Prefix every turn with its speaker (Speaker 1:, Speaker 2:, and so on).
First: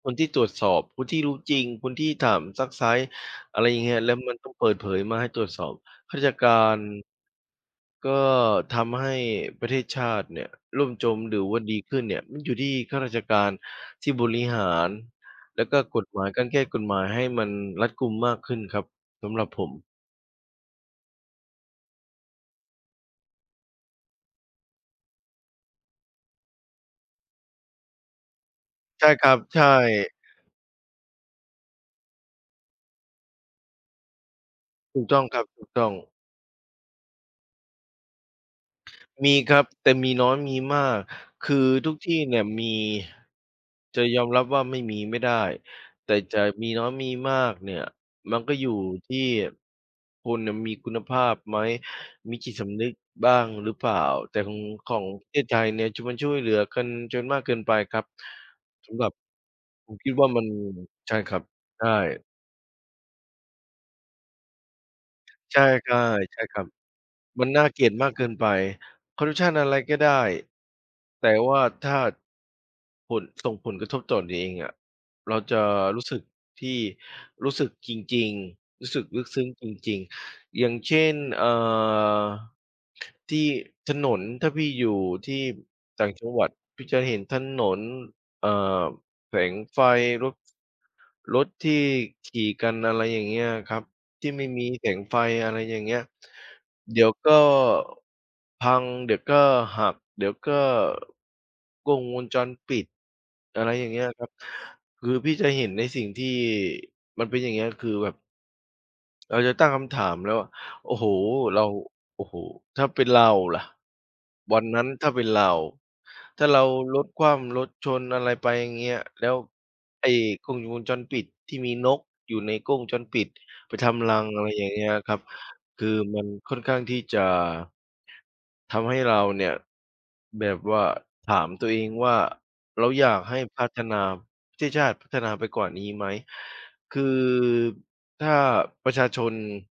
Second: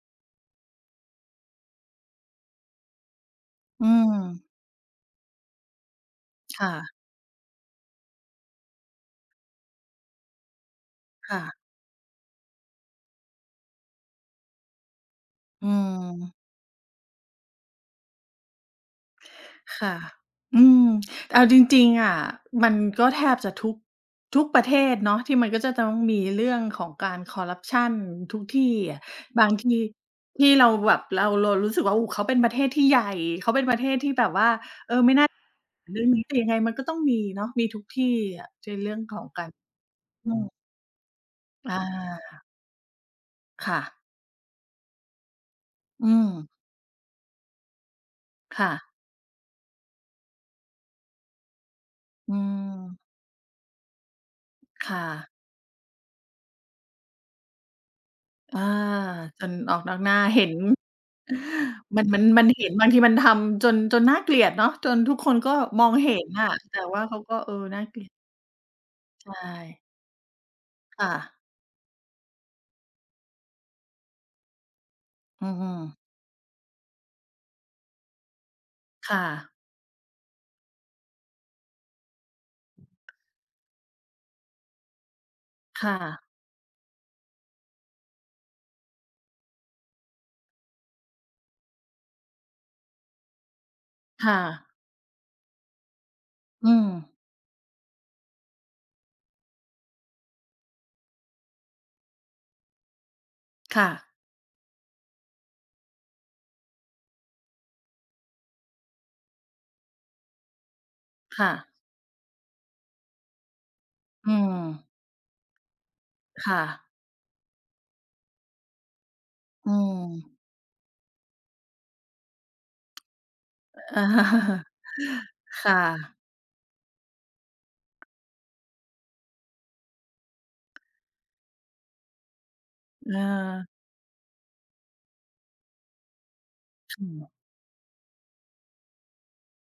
Speaker 1: คนที่ตรวจสอบ คนที่รู้จริง คนที่ถามซักไซ้ อะไรอย่า
Speaker 2: อ
Speaker 1: ง
Speaker 2: ื
Speaker 1: เงี้ย แล้วมัน
Speaker 2: ม
Speaker 1: ต้องเปิดเผยมาให้ตรวจสอบ ข้าราชกา
Speaker 2: ค่
Speaker 1: ร
Speaker 2: ะ
Speaker 1: ก็ทำให้ประเทศชาติเนี่ยล่มจม
Speaker 2: ค
Speaker 1: หร
Speaker 2: ่
Speaker 1: ือ
Speaker 2: ะ
Speaker 1: ว่าดีขึ้นเนี่ย มันอยู่ที่ข้าราชการที่บริหาร แล
Speaker 2: อ
Speaker 1: ้
Speaker 2: ื
Speaker 1: วก็กฎหมาย
Speaker 2: ม
Speaker 1: การแก้กฎหมายให้มันรัดกุมมากขึ้นครับ สำหรับผ
Speaker 2: ค
Speaker 1: ม
Speaker 2: ่ะ อืม เอาจริง ๆ อะ มันก็แทบจะทุก ทุกประเทศเนาะ ที่มันก็จะต้องมีเรื่องของการคอร์รัปชันทุกที่อะ
Speaker 1: ใช่ครับ
Speaker 2: บาง
Speaker 1: ใช
Speaker 2: ที
Speaker 1: ่
Speaker 2: ที่เราแบบ เรา เรารู้สึกว่า โอ้ เขาเป็นประเทศที่ใหญ่ เขาเป็นประเทศที่แบบว่า
Speaker 1: ถูกต้องครับ ถูกต
Speaker 2: เ
Speaker 1: ้
Speaker 2: อ่
Speaker 1: อ
Speaker 2: อ
Speaker 1: ง
Speaker 2: ไม่น่า เรื่องนี้ แต่ยังไงมันก็ต้องมีเนาะ มีทุกที่อะ ใช่ เรื่องของ
Speaker 1: มี
Speaker 2: การ
Speaker 1: ครับ แต่มีน
Speaker 2: อ
Speaker 1: ้
Speaker 2: ื
Speaker 1: อย
Speaker 2: อ
Speaker 1: มีมาก คือ
Speaker 2: อา
Speaker 1: ทุกที่เนี่ยมี
Speaker 2: ค่ะ
Speaker 1: จะยอมรับว่าไม่มีไม่ได้
Speaker 2: อื
Speaker 1: แต่จ
Speaker 2: ม
Speaker 1: ะมีน้อยมีมากเนี่ย มันก็
Speaker 2: ค
Speaker 1: อย
Speaker 2: ่
Speaker 1: ู่
Speaker 2: ะ
Speaker 1: ที่ คนเนี่ย มีคุณภาพไหม
Speaker 2: อ
Speaker 1: ม
Speaker 2: ื
Speaker 1: ีจิตสำนึก
Speaker 2: ม
Speaker 1: บ้างหรือเปล่า แต่ของ ข
Speaker 2: ค่
Speaker 1: องป
Speaker 2: ะ
Speaker 1: ระเทศไทยเนี่ย มันช่วยเหลือกันจนมากเกินไปครับ
Speaker 2: อา
Speaker 1: สำหรับ
Speaker 2: จนออก
Speaker 1: ผ
Speaker 2: นอ
Speaker 1: ม
Speaker 2: ก
Speaker 1: ค
Speaker 2: หน
Speaker 1: ิ
Speaker 2: ้
Speaker 1: ด
Speaker 2: า
Speaker 1: ว่า
Speaker 2: เ
Speaker 1: ม
Speaker 2: ห
Speaker 1: ั
Speaker 2: ็
Speaker 1: น
Speaker 2: น
Speaker 1: ใช่ครับ ใช
Speaker 2: มัน มั
Speaker 1: ่
Speaker 2: น มันเห็น บางทีมันทำจน จนน่าเกลียดเนาะ จนทุกคนก็
Speaker 1: ใช่
Speaker 2: มองเห็น
Speaker 1: ๆ ใช่
Speaker 2: อะ
Speaker 1: ครับ
Speaker 2: แต่ว่าเขาก็
Speaker 1: มั
Speaker 2: เอ
Speaker 1: น
Speaker 2: อ
Speaker 1: น่า
Speaker 2: น
Speaker 1: เ
Speaker 2: ่
Speaker 1: ก
Speaker 2: า
Speaker 1: ลีย
Speaker 2: เ
Speaker 1: ด
Speaker 2: กลี
Speaker 1: ม
Speaker 2: ยด
Speaker 1: ากเกินไป คอ
Speaker 2: ใ
Speaker 1: ร
Speaker 2: ช
Speaker 1: ์รัปชันอะไร
Speaker 2: ่
Speaker 1: ก็ได้
Speaker 2: ค่
Speaker 1: แต่
Speaker 2: ะ
Speaker 1: ว่า ถ้า ผล ส่งผลกระทบต่อตนเองอะ เรา
Speaker 2: อื้
Speaker 1: จ
Speaker 2: อ
Speaker 1: ะ
Speaker 2: ฮือ
Speaker 1: รู้สึกที่ รู้สึกจริง ๆ รู้สึก
Speaker 2: ค่
Speaker 1: ลึกซึ้ง
Speaker 2: ะ
Speaker 1: จริง ๆ อย่างเช่น เอ่อ ที่ถนน ถ้าพี่อยู่ที่
Speaker 2: ค่
Speaker 1: ต่าง
Speaker 2: ะ
Speaker 1: จังหวัด พี่จะเห็นถนน เอ่อ แสงไฟรถ รถที่ขี่กัน อะไรอย่างเงี้ยครับ ท
Speaker 2: ค
Speaker 1: ี่
Speaker 2: ่
Speaker 1: ไม่มี
Speaker 2: ะ
Speaker 1: แสงไฟ อะไรอย่างเงี้ย
Speaker 2: อื
Speaker 1: เดี๋ยว
Speaker 2: ม
Speaker 1: ก็พัง เดี๋ยวก็หัก เดี๋ยวก็ กล้องวงจรปิด อะไร
Speaker 2: ค
Speaker 1: อ
Speaker 2: ่
Speaker 1: ย่างเงี
Speaker 2: ะ
Speaker 1: ้ยครับ คือพี่จะเห็นในสิ่งที่ มันเป็น อย่างเงี้ย คือแบบ เราจะตั้งคำถามแล้วว่า โอ้โฮ
Speaker 2: ค่
Speaker 1: เรา
Speaker 2: ะ
Speaker 1: โอ้โฮ! ถ้าเป็นเราละ
Speaker 2: อื
Speaker 1: วันนั
Speaker 2: ม
Speaker 1: ้น ถ้าเป็นเรา ถ้า
Speaker 2: ค
Speaker 1: เ
Speaker 2: ่
Speaker 1: รา
Speaker 2: ะ
Speaker 1: รถคว่ำรถชน อะไรไปอย่างเงี้ย แล้ว
Speaker 2: อื
Speaker 1: ไอ้
Speaker 2: ม
Speaker 1: กล้องวงจรปิด ที่มีนกอยู่ในกล้องวงจรปิดไปท
Speaker 2: อา
Speaker 1: ำรัง อะไรอย่างเงี้ยครับ
Speaker 2: ค่
Speaker 1: คือ
Speaker 2: ะ
Speaker 1: มันค่อนข้างที่จะทำให้เราเนี่ยแบบว่า ถามตัวเองว่า เราอยากให้พั
Speaker 2: เออ
Speaker 1: ฒนา ประเทศชาติพัฒนาไปกว่านี้ไหม
Speaker 2: จ
Speaker 1: ค
Speaker 2: ริ
Speaker 1: ื
Speaker 2: ง
Speaker 1: อ
Speaker 2: เหรอ
Speaker 1: ถ้าประชาชน